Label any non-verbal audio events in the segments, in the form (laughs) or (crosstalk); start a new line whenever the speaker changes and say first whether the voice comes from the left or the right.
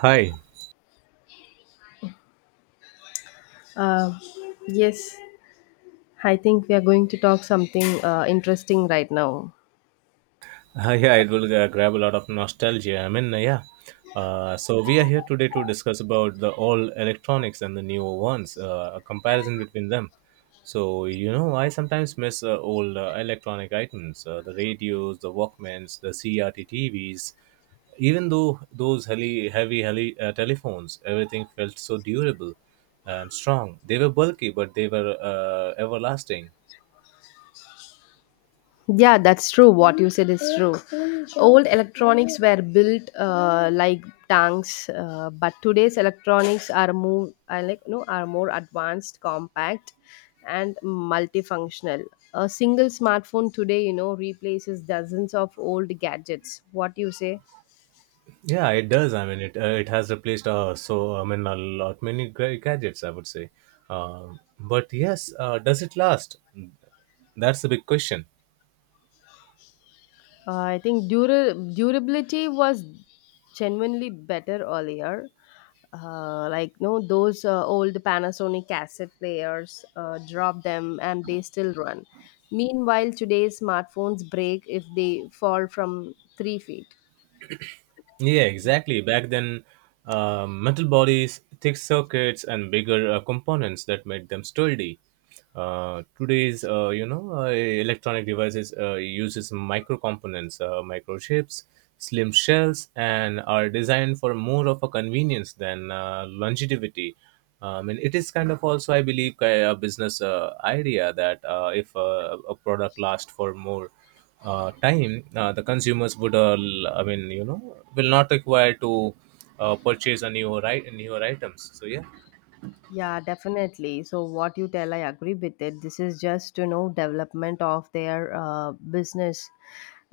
right: Hi.
left: Uh, yes, I think we are going to talk something interesting right now.
right: Yeah, it will grab a lot of nostalgia. So we are here today to discuss about the old electronics and the new ones, a comparison between them. So you know, I sometimes miss old electronic items, the radios, the Walkmans, the CRT TVs. Even though those telephones, everything felt so durable and strong. They were bulky, but they were everlasting.
left: Yeah, that's true. What you said is true. Old electronics were built like tanks, but today's electronics are more I like no are more advanced, compact, and multifunctional. A single smartphone today, you know, replaces dozens of old gadgets. What do you say?
right: Yeah, it does. I mean, it has replaced a lot many gadgets. I would say, but yes, does it last? That's the big question.
left: I think durability was genuinely better earlier. Like no, those old Panasonic cassette players, drop them and they still run. Meanwhile, today's smartphones break if they fall from 3 feet.
right: Yeah, exactly. Back then, metal bodies, thick circuits, and bigger components that made them sturdy. Today's electronic devices uses micro components, microchips, slim shells, and are designed for more of a convenience than longevity. I mean, it is kind of also, I believe, a business idea that if a product lasts for more time, the consumers would, will not require to purchase a newer items. So yeah,
left: Yeah, definitely. So what you tell, I agree with it. This is just you know development of their business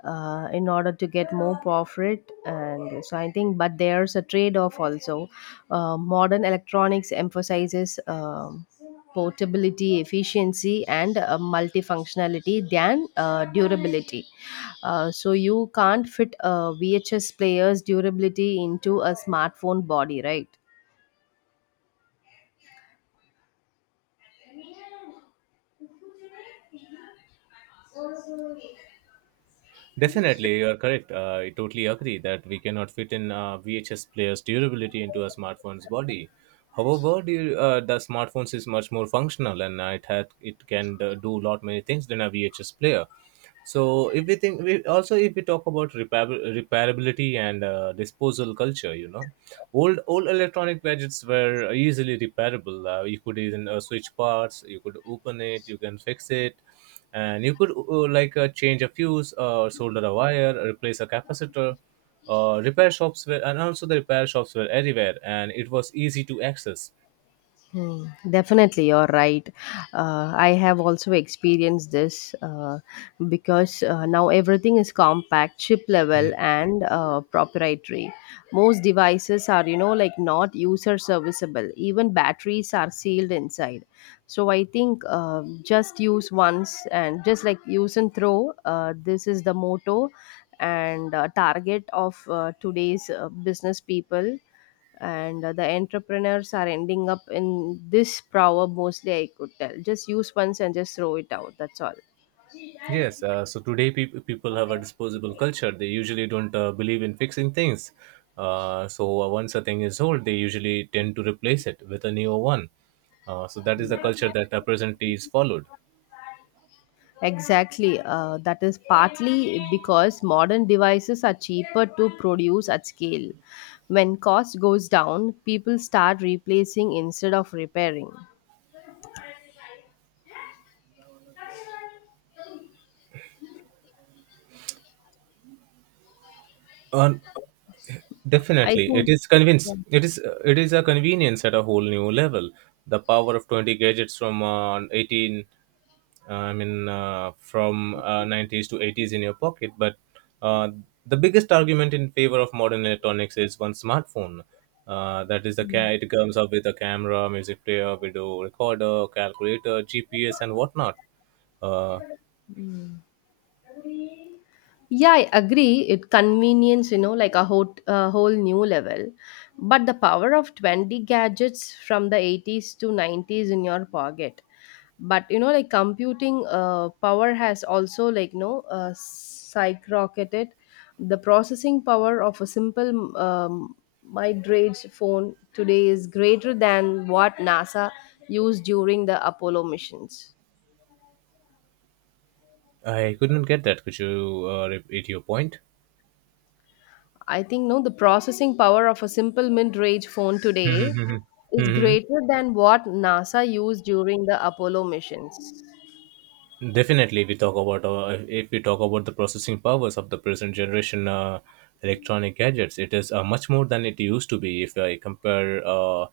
left: in order to get more profit, and so I think. But there's a trade-off also. Modern electronics emphasizes portability, efficiency, and multifunctionality than durability. So you can't fit VHS player's durability into a smartphone body, right?
right: definitely you are correct. I totally agree that we cannot fit in VHS player's durability into a smartphone's body. However, the smartphones is much more functional and it can do lot many things than a VHS player. So if we think, we also if we talk about repair, repairability and disposal culture, you know, old electronic gadgets were easily repairable, you could even switch parts, you could open it, you can fix it, and you could change a fuse or solder a wire, replace a capacitor. Repair shops were and Also, the repair shops were everywhere and it was easy to access.
left: Hmm, definitely, you're right. I have also experienced this because now everything is compact, chip level, and proprietary. Most devices are, you know, like not user serviceable. Even batteries are sealed inside. So I think just use once and just like use and throw. This is the motto and target of today's business people, and the entrepreneurs are ending up in this proverb. Mostly I could tell, just use once and just throw it out, that's all.
right: Yes, so today people have a disposable culture. They usually don't believe in fixing things. So once a thing is old, they usually tend to replace it with a newer one. So that is the culture that presently is followed.
left: Exactly. That is partly because modern devices are cheaper to produce at scale. When cost goes down, people start replacing instead of repairing.
right: And
left: I
right: definitely, it
left: think.
right: is convince.
left: Yeah.
right: It is a convenience at a whole new level. The power of 20 gadgets from from nineties to eighties in your pocket. But uh, the biggest argument in favor of modern electronics is one smartphone. That is the ca-
left: Mm.
right: it comes up with a camera, music player, video recorder, calculator, GPS, and whatnot. Uh,
left: Mm. Yeah, I agree. It convenience, you know, like a whole new level. But the power of 20 gadgets from the 80's to 90's in your pocket. But, you know, like computing power has also, like, no, skyrocketed. The processing power of a simple mid-range phone today is greater than what NASA used during the Apollo missions.
right: I couldn't get that. Could you repeat your point?
left: I think no, the processing power of a simple mid-range phone today
right: (laughs)
left: is
right: hmm
left: greater than what NASA used during the Apollo missions.
right: Definitely, if we talk about the processing powers of the present generation electronic gadgets, it is much more than it used to be. If I compare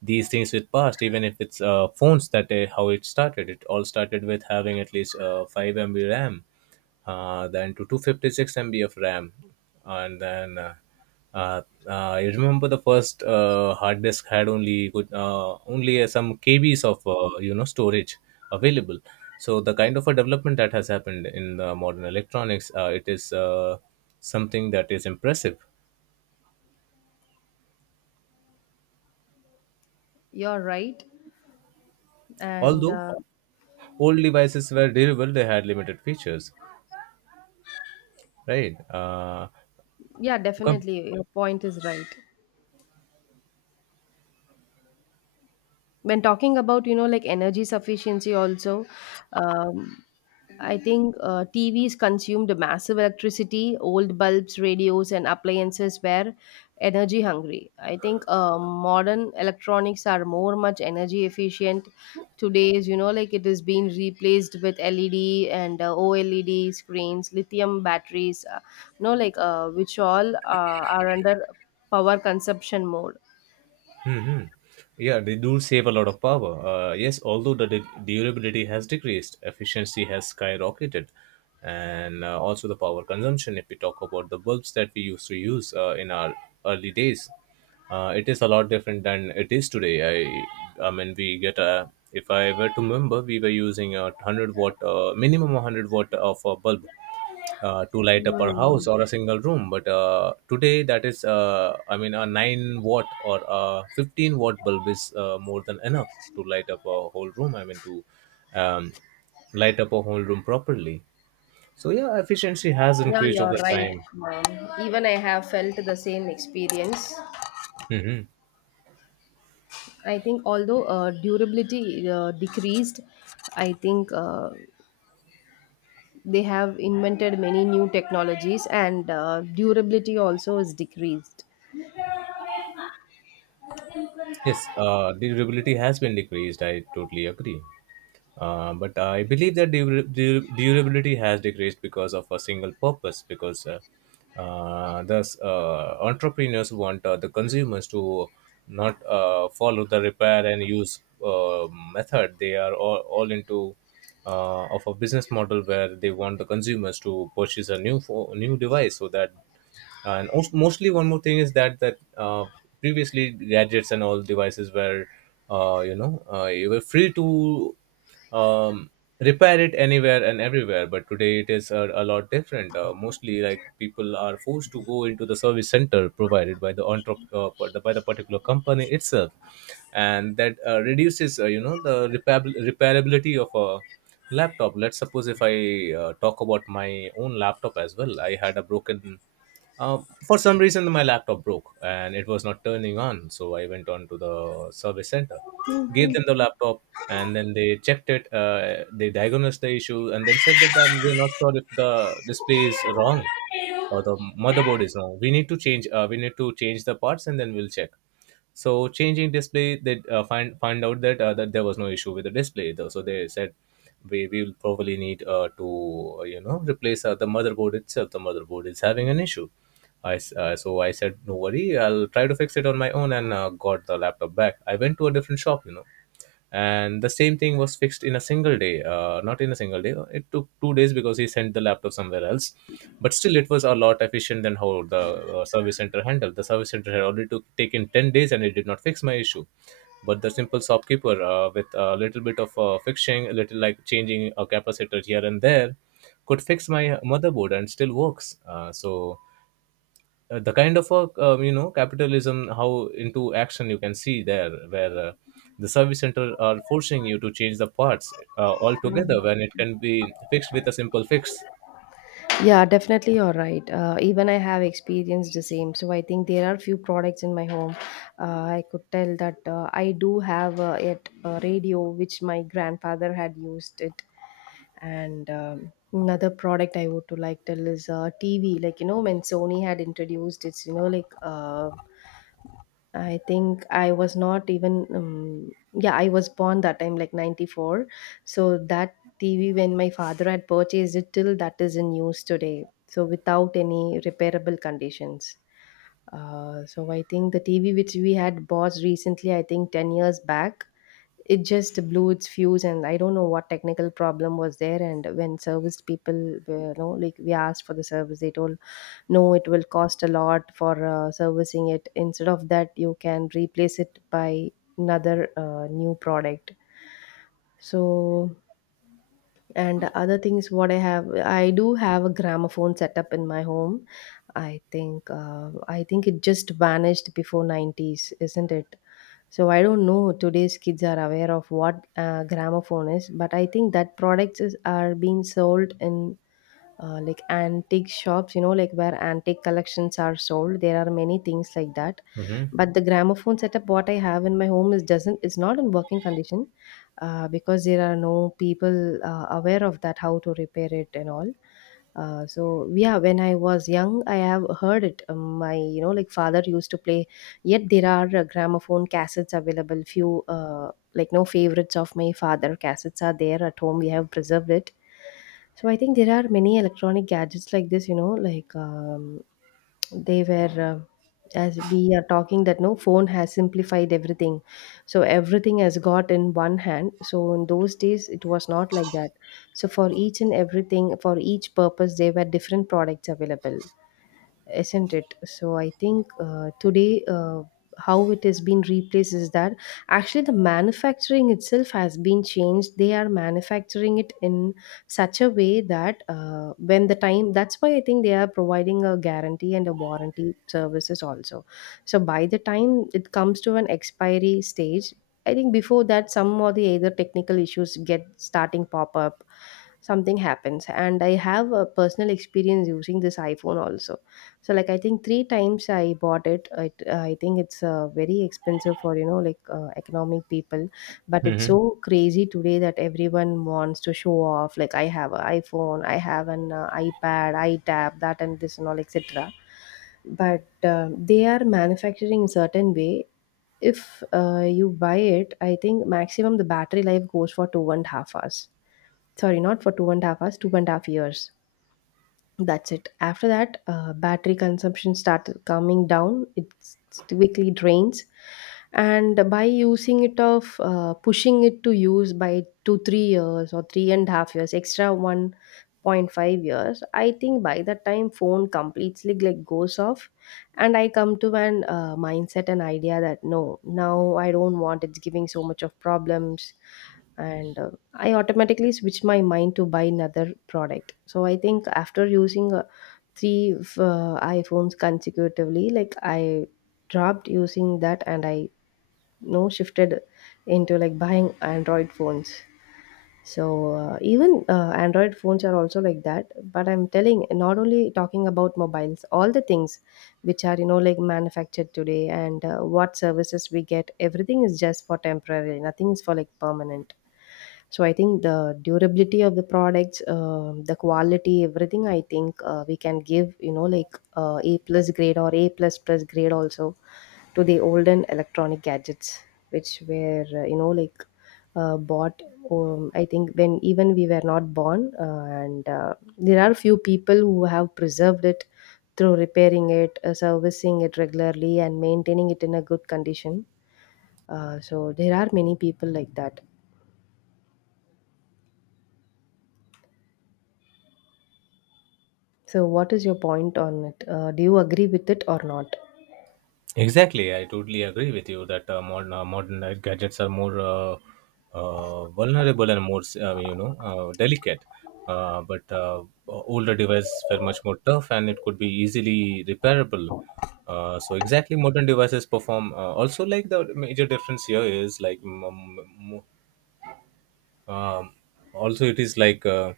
right: these things with past, even if it's phones, that how it started, it all started with having at least 5 MB RAM, then to 256 MB of RAM, and then I remember the first hard disk had only good only some KBs of storage available. So the kind of a development that has happened in the modern electronics, it is something that is impressive.
left: You're right, and
right: Although old devices were durable, they had limited features, right?
left: yeah, definitely, your point is right. When talking about you know like energy sufficiency also, um, I think TVs consumed massive electricity. Old bulbs, radios and appliances were energy hungry. I think modern electronics are more much energy efficient. Today's you know like it is being replaced with LED and OLED screens, lithium batteries, you know like which all are under power consumption mode.
right: Yeah, they do save a lot of power. Yes, although the durability has decreased, efficiency has skyrocketed, and also the power consumption. If we talk about the bulbs that we used to use in our early days, it is a lot different than it is today. I mean, we get a. If I were to remember, we were using a 100 watt, minimum 100 watt of a bulb to light up our house
left: Hmm.
right: or a single room, but today that is a 9 watt or a 15-watt bulb is more than enough to light up a whole room, I mean to um, light up a whole room properly. So yeah, efficiency has
left: Yeah,
right: increased
left: you're
right: over
left: right,
right: time.
left: mom. Even I have felt the same experience.
right: hmm
left: I think although durability decreased, I think they have invented many new technologies and durability also is decreased.
right: Yes, durability has been decreased. I totally agree. But I believe that durability has decreased because of a single purpose. Entrepreneurs want the consumers to not follow the repair and use method. They are all into of a business model where they want the consumers to purchase a new device, so that. And mostly one more thing is that previously gadgets and all devices were you were free to um, repair it anywhere and everywhere. But today it is a lot different, mostly like people are forced to go into the service center provided by the by the particular company itself, and that reduces the repabil repairability of a laptop. Let's suppose if I talk about my own laptop as well. I had a broken, for some reason, my laptop broke and it was not turning on. So I went on to the service center, gave them the laptop, and then they checked it. They diagnosed the issue and then said that we're not sure if the display is wrong or the motherboard is wrong. We need to change. We need to change the parts and then we'll check. So changing display, they find out that there was no issue with the display though, so they said we will probably need to you know replace the motherboard itself, the motherboard is having an issue. So I said no worry, I'll try to fix it on my own, and got the laptop back. I went to a different shop, you know, and the same thing was fixed in a single day, not in a single day, it took 2 days because he sent the laptop somewhere else. But still it was a lot efficient than how the service center handled. The service center had already taken 10 days and it did not fix my issue, but the simple shopkeeper, with a little bit of fixing, a little like changing a capacitor here and there, could fix my motherboard and still works. The kind of a, capitalism how into action you can see there, where the service center are forcing you to change the parts altogether when it can be fixed with a simple fix.
left: Yeah, definitely you're right. Even I have experienced the same. So I think there are few products in my home. Uh, I could tell that I do have yet a radio which my grandfather had used it. And another product I would to like tell is TV. Like you know when Sony had introduced its you know like I think I was not even yeah, I was born that time like 94. So that TV when my father had purchased it till that is in use today. So without any repairable conditions. So I think the TV which we had bought recently, I think 10 years back, it just blew its fuse and I don't know what technical problem was there, and when service people were, you know like we asked for the service, they told no, it will cost a lot for servicing it. Instead of that, you can replace it by another new product. So, and other things what I have, I do have a gramophone setup in my home. I think I think it just vanished before 90's, isn't it? So I don't know today's kids are aware of what gramophone is, but I think that products is, are being sold in like antique shops, you know like where antique collections are sold. There are many things like that.
right: Mm-hmm.
left: But the gramophone setup what I have in my home is doesn't is not in working condition, because there are no people aware of that how to repair it and all. So yeah, when I was young I have heard it. My you know like father used to play. Yet there are gramophone cassettes available few, like no favorites of my father cassettes are there at home, we have preserved it. So I think there are many electronic gadgets like this, you know like, they were as we are talking that no phone has simplified everything. So everything has got in one hand, so in those days it was not like that. So for each and everything, for each purpose there were different products available, isn't it? So I think today how it has been replaced is that actually the manufacturing itself has been changed. They are manufacturing it in such a way that when the time, that's why I think they are providing a guarantee and a warranty services also. So by the time it comes to an expiry stage, I think before that, some or the other technical issues get starting pop up, something happens. And I have a personal experience using this iPhone also. So like I think 3 times I bought it. I think it's very expensive for you know like economic people, but it's so crazy today that everyone wants to show off like I have an iPhone, I have an iPad, iTab, that and this and all etc. But they are manufacturing in certain way. If you buy it, I think maximum the battery life goes for 2.5 hours. Sorry, not for 2.5 hours, 2.5 years, that's it. After that, battery consumption started coming down. It quickly drains, and by using it of pushing it to use by 2 3 years or 3.5 years, extra 1.5 years. I think by the time phone completely like goes off, and I come to an mindset and idea that no, now I don't want it's giving so much of problems, and I automatically switch my mind to buy another product. So I think after using iPhones consecutively, like I dropped using that and I you shifted into like buying Android phones. So even Android phones are also like that. But I'm telling, not only talking about mobiles, all the things which are you know like manufactured today and what services we get, everything is just for temporary. Nothing is for like permanent. So I think the durability of the products, the quality, everything. I think we can give you know like A plus grade or A plus plus grade also to the olden electronic gadgets, which were you know like bought, I think when even we were not born, and there are few people who have preserved it through repairing it, servicing it regularly and maintaining it in a good condition. So there are many people like that. So what is your point on it? Do you agree with it or not?
right: Exactly, I totally agree with you that modern gadgets are more vulnerable and more delicate. But older devices were much more tough and it could be easily repairable. So exactly, modern devices perform. Also, like the major difference here is like m- um, also it is like. Uh,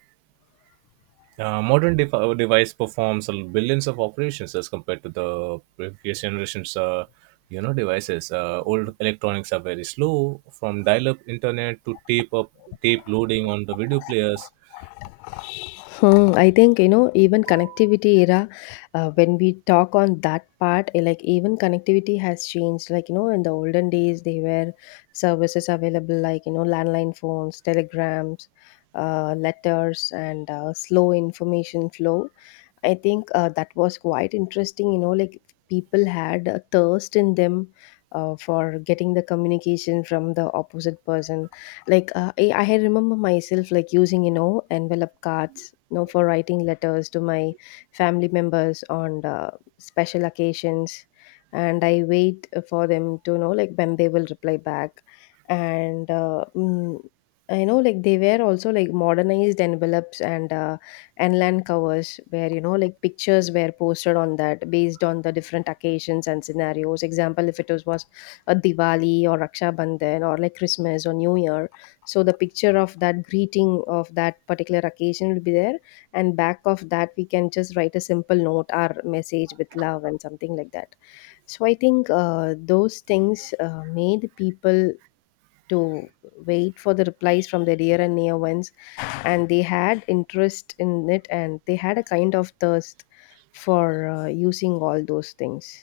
right: uh, Modern de device performs a billions of operations as compared to the previous generations. Devices. Old electronics are very slow, from dial-up internet to tape loading on the video players.
left: Hmm, I think you know even connectivity era, when we talk on that part, eh, like even connectivity has changed, like you know in the olden days they were services available like you know landline phones, telegrams, letters and slow information flow. I think that was quite interesting, you know like people had a thirst in them for getting the communication from the opposite person. Like I had remember myself like using you know envelope cards you know for writing letters to my family members on special occasions, and I wait for them to know like when they will reply back. and uh, mm, I know like they were also like modernized envelopes and land covers where you know like pictures were posted on that based on the different occasions and scenarios, example if it was a Diwali or Raksha Bandhan or like Christmas or New Year, so the picture of that greeting of that particular occasion will be there, and back of that we can just write a simple note or message with love and something like that. So I think those things made people to wait for the replies from their dear and near ones, and they had interest in it and they had a kind of thirst for using all those things.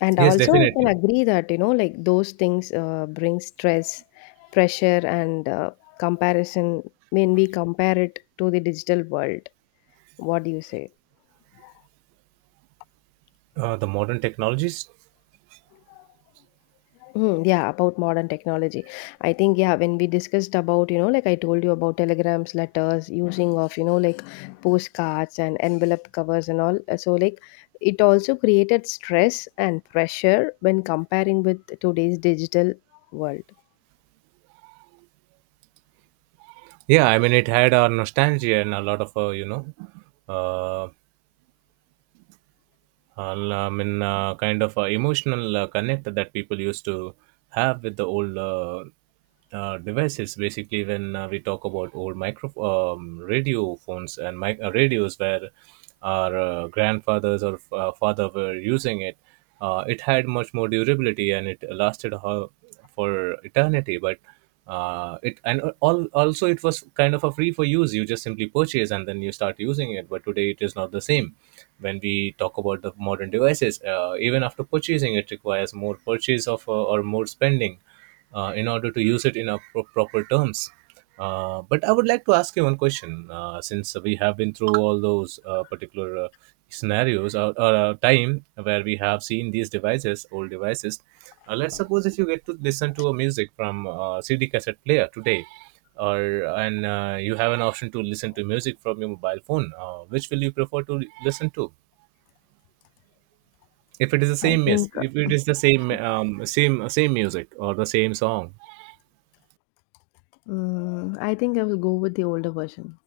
left: And
right: Yes,
left: also, I can
right: definitely.
left: agree that, you know, like those things bring stress, pressure, And comparison when we compare it to the digital world. What do you say?
right: The modern technologies.
left: Hmm, yeah, about modern technology. I think, yeah, when we discussed about, like I told you about telegrams, letters, using of, like postcards and envelope covers and all. So, like, it also created stress and pressure when comparing with today's digital world.
right: Yeah, I mean, it had our nostalgia and a lot of uh, kind of emotional connect that people used to have with the old devices. Basically, when we talk about old micro, radio phones and radios, where our grandfathers or father were using it, it had much more durability and it lasted for eternity. But it and all, also it was kind of a free for use, you just simply purchase and then you start using it. But today it is not the same. When we talk about the modern devices, even after purchasing it requires more purchase of or more spending in order to use it in a proper terms. But I would like to ask you one question. Since we have been through all those particular scenarios, or time where we have seen these devices, old devices, let's suppose if you get to listen to a music from CD cassette player today, or and you have an option to listen to music from your mobile phone, which will you prefer to listen to? If it is the
left: I
right: same, yes.
left: think
right: If it is the same, same music or the same song.
left: mm, I think I will go with the older version.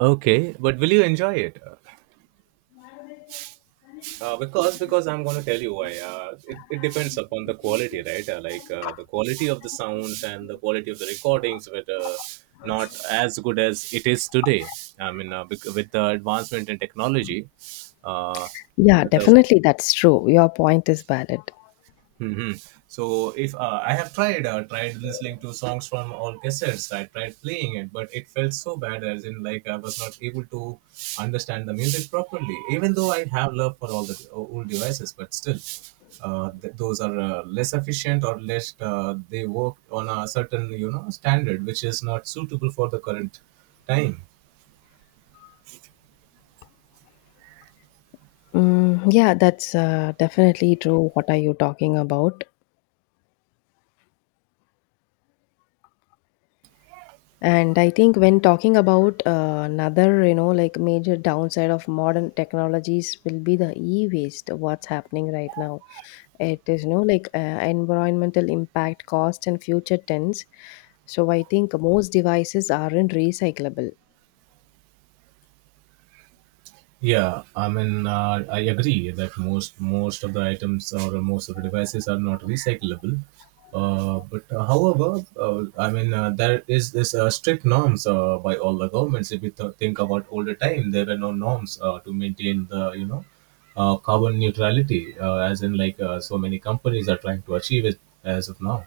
right: Okay, but will you enjoy it? Because I'm going to tell you why. It depends upon the quality, right? The quality of the sounds and the quality of the recordings were not as good as it is today. I mean, with the advancement in technology, uh,
left: Yeah,
right: the
left: definitely that's true. Your point is valid.
right: hmm so if I have tried listening to songs from all cassettes. I tried playing it, but it felt so bad, as in like I was not able to understand the music properly. Even though I have love for all the old devices, but still, those are less efficient, or less they work on a certain you know standard which is not suitable for the current time.
left: Mm, yeah, that's definitely true. What are you talking about? And I think when talking about another, you know, like major downside of modern technologies will be the e-waste, what's happening right now. It is, you know, like environmental impact, cost, and future tense. So I think most devices aren't recyclable.
right: Yeah, I mean, I agree that most of the items or most of the devices are not recyclable. But however, I mean, there is this strict norms by all the governments. If you think about older time, there were no norms to maintain the you know carbon neutrality, as in like so many companies are trying to achieve it as of now.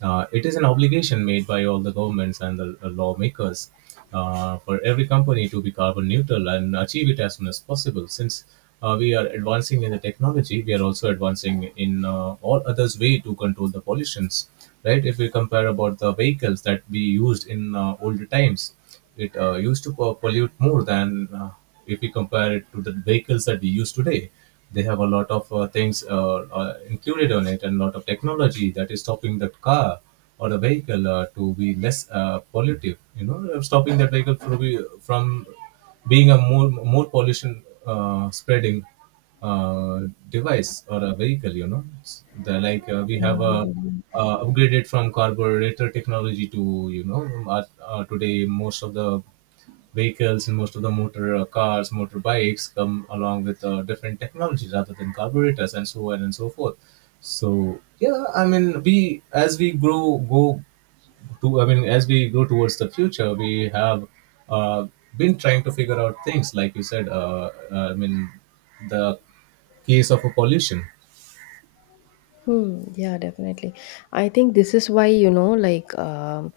right: It is an obligation made by all the governments and the lawmakers for every company to be carbon neutral and achieve it as soon as possible. Since we are advancing in the technology, we are also advancing in all others way to control the pollutions. Right? If we compare about the vehicles that we used in older times, it used to pollute more than if we compare it to the vehicles that we use today. They have a lot of things included on it and a lot of technology that is stopping the car or the vehicle to be less pollutive. You know, stopping that vehicle from being a more pollution spreading uh, device or a vehicle you know S- the, like we have a upgraded from carburetor technology to today most of the vehicles and most of the motor cars, motorbikes come along with different technology rather than carburetors, and so on and so forth. So yeah, I mean, we as we grow go to I mean as we go towards the future, we have uh, been trying to figure out things like you said, I mean the case of a pollution.
left: Hmm. Yeah, definitely. I think this is why, you know, like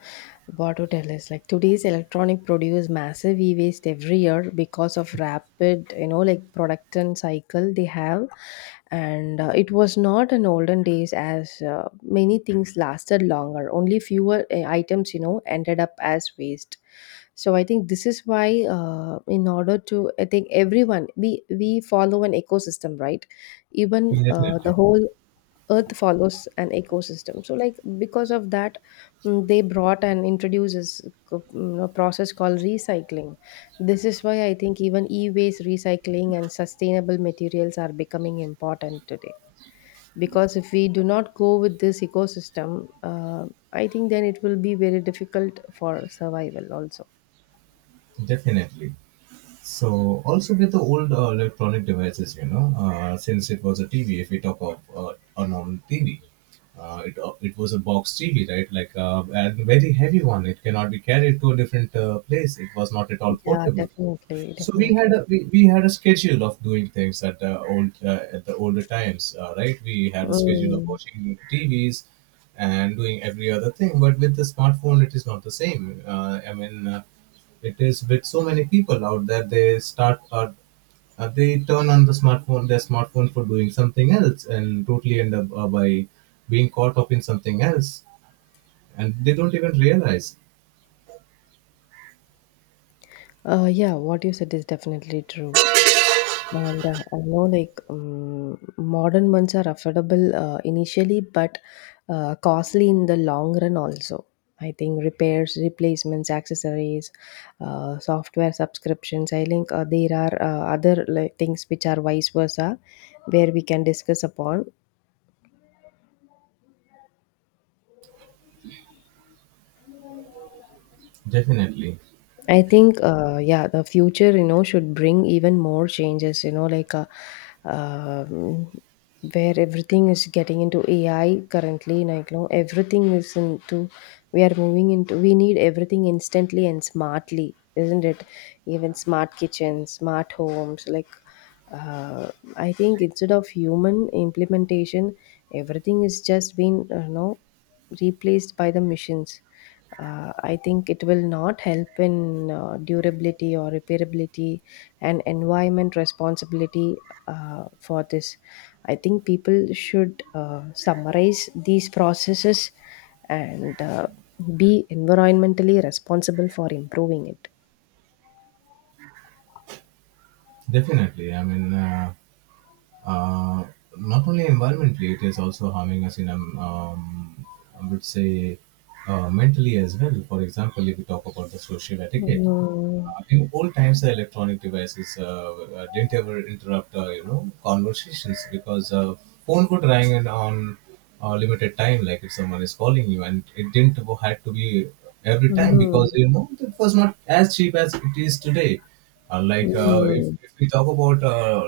left: what to tell us, like today's electronic produce massive e-waste every year because of rapid, you know, like production cycle they have. And it was not in olden days as many things lasted longer. Only fewer items, you know, ended up as waste. So I think this is why, in order to, I think everyone we follow an ecosystem, right? Even the
right: Definitely.
left: whole earth follows an ecosystem, so like, because of that, mm, they brought and introduces, you know, a process called recycling. This is why I think even e-waste recycling and sustainable materials are becoming important today, because if we do not go with this ecosystem, uh, I think then it will be very difficult for survival also.
right: Definitely. So also with the old electronic devices, you know, since it was a tv, if we talk of a normal tv, it was a box TV, right? Like a very heavy one. It cannot be carried to a different place. It was not at all
left: Yeah,
right: portable.
left: definitely
right: So we had
left: definitely
right: a we had a schedule of doing things at the old at the older times, right? We had a schedule of
left: Mm.
right: watching TVs and doing every other thing. But with the smartphone, it is not the same. I mean, it is with so many people out there. They start they turn on the smartphone their smartphone for doing something else and totally end up by being caught up in something else and they don't even realize.
left: Yeah, what you said is definitely true. And I know, like, modern ones are affordable initially, but costly in the long run also. I think repairs, replacements, accessories, software subscriptions. I think there are other, like, things which are vice versa, where we can discuss upon.
right: Definitely.
left: I think, yeah, the future, you know, should bring even more changes, you know, like um where everything is getting into AI currently, like, you know, everything is into, we are moving into, we need everything instantly and smartly, isn't it? Even smart kitchens, smart homes, like, uh, I think instead of human implementation, everything is just been you know, replaced by the machines. I think it will not help in durability or repairability, and environment responsibility. For this, I think people should summarize these processes and be environmentally responsible for improving it.
right: Definitely. I mean, uh, not only environmentally, it is also harming us in, I would say, mentally as well. For example, if we talk about the social etiquette,
left: Mm,
right: in old times, the electronic devices didn't ever interrupt, you know, conversations because phone would ring and on limited time, like if someone is calling you, and it didn't had to be every time
left: mm,
right: because you know it was not as cheap as it is today.
left: mm,
right: If,
left: mm,
right: if we talk about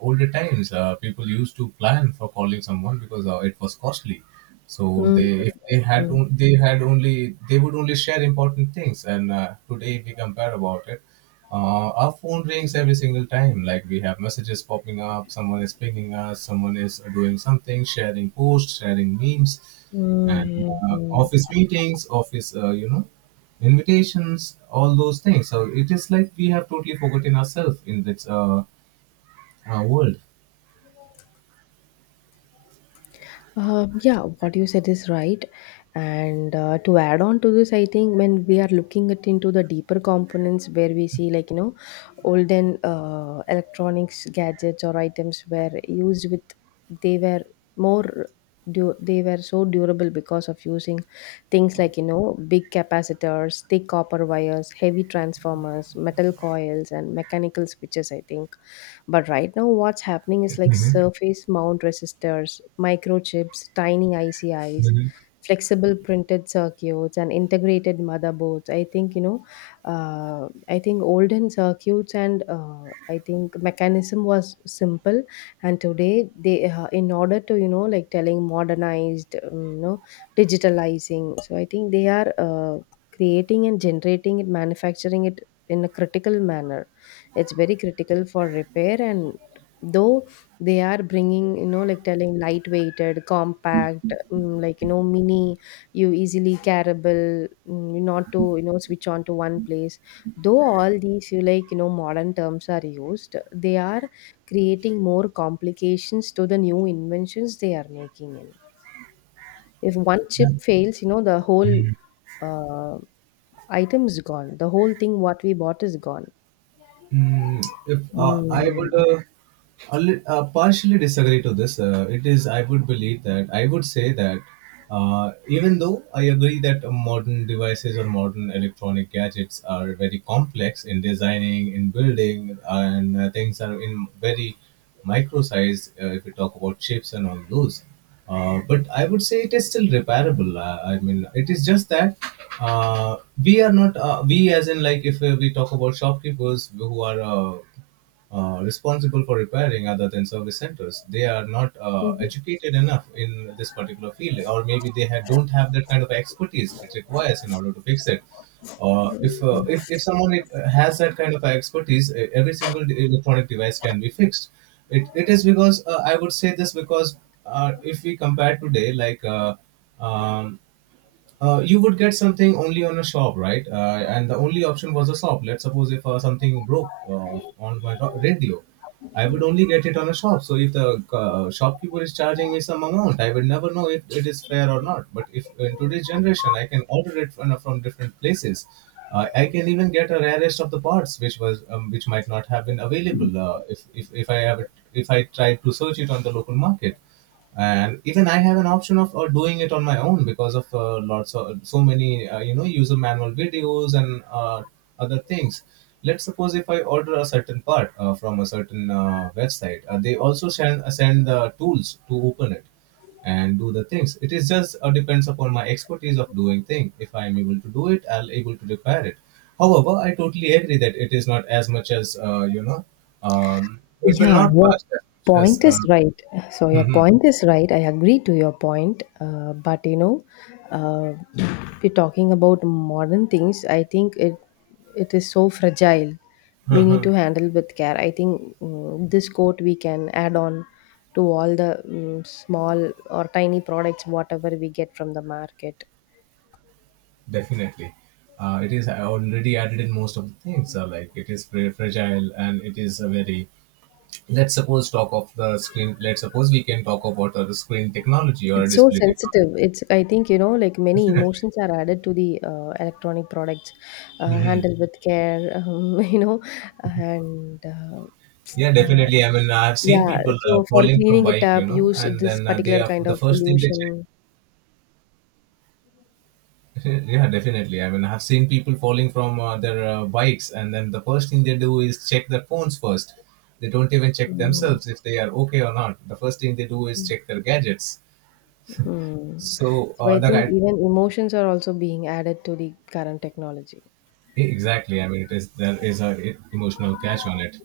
right: older times, people used to plan for calling someone because it was costly. So
left: mm,
right: they, if they had
left: mm,
right: on- they had only they would only share important things. And today if we compare about it, our phone rings every single time. Like we have messages popping up, someone is pinging us, someone is doing something, sharing posts, sharing memes and
left: mm, mm.
right: office meetings, office you know invitations, all those things. So it is like we have totally forgotten ourselves in this world.
left: Yeah, what you said is right. And to add on to this, I think when we are looking at into the deeper components where we see, like, you know, olden electronics gadgets or items were used with, they were more they were so durable because of using things like, you know, big capacitors, thick copper wires, heavy transformers, metal coils, and mechanical switches. I think, but right now, what's happening is like
right: Hmm.
left: surface mount resistors, microchips, tiny ICIs,
right: Hmm.
left: flexible printed circuits, and integrated motherboards. I think, you know, I think olden circuits and I think mechanism was simple. And today, they, in order to, you know, like telling modernized, you know, digitalizing. So I think they are creating and generating it, manufacturing it in a critical manner. It's very critical for repair. And though they are bringing, you know, like, telling lightweighted compact, mm, like, you know, mini, you easily carryable, mm, not to, you know, switch on to one place, though all these, you, like, you know, modern terms are used, they are creating more complications to the new inventions they are making in. If one
right: Yeah.
left: chip fails, you know, the whole
right: Mm.
left: uh, item is gone, the whole thing what we bought is gone.
right: Mm. if I would a li- partially disagree to this. It is I would believe that, I would say that, even though I agree that modern devices or modern electronic gadgets are very complex in designing, in building, and things are in very micro size. If we talk about chips and all those, but I would say it is still repairable. I mean, it is just that uh, we are not we as in like if we talk about shopkeepers who are responsible for repairing other than service centers, they are not
left: Mm.
right: educated enough in this particular field, or maybe they don't have that kind of expertise it requires in order to fix it. If someone has that kind of expertise, every single electronic device can be fixed. It is because, I would say this because if we compare today, um, you would get something only on a shop, right? And the only option was a shop. Let's suppose if something broke on my radio, I would only get it on a shop. So if the shopkeeper is charging me some amount, I would never know if it is fair or not. But if in today's generation, I can order it from different places. I can even get a rarest of the parts, which was which might not have been available if I have it, if I tried to search it on the local market. And even I have an option of doing it on my own because of lots of so many you know user manual videos and other things. Let's suppose if I order a certain part from a certain website, they also send the tools to open it and do the things. It is just depends upon my expertise of doing thing. If I am able to do it, I'll able to repair it. However, I totally agree that it is not as much as you know, it will
left: Yeah,
right: not
left: your
right: last as much as
left: point is right. So your
right: mhm.
left: point is right. I agree to your point. But you know, uh, we're talking about modern things. I think it, it is so fragile. We need to
right: (laughs)
left: handle with care. I think, mm, this quote we can add on to all the, mm, small or tiny products whatever we get from the market.
right: Definitely. It is already added in most of the things. Like it is very fragile and it is a very. Let's suppose talk of the screen. Let's suppose we can talk about the screen technology or
left: It's so
right: display technology.
left: sensitive. It's, I think, you know, like many
right: Definitely.
left: emotions are added to the electronic products,
right: Hmm.
left: handled with care, (laughs) you know, and
right: Yeah,
left: uh,
right: definitely. I mean, I've seen
left: yeah.
right: people
left: So for
right: falling from
left: cleaning it
right: bike, you
left: up,
right: know,
left: use
right: and
left: this
right: then they
left: particular
right: are
left: kind
right: the
left: of
right: first thing they check.
left: solution.
right: (laughs) Yeah, definitely. I mean, I have seen people falling from their bikes, and then the first thing they do is check their phones first. They don't even check
left: Mm,
right: themselves if they are okay or not. The first thing they do is check their gadgets.
left: hmm.
right: So
left: So
right: uh,
left: I
right: the
left: think
right: guy,
left: even emotions are also being added to the current technology.
right: exactly. I mean, it is, there is a emotional catch on it.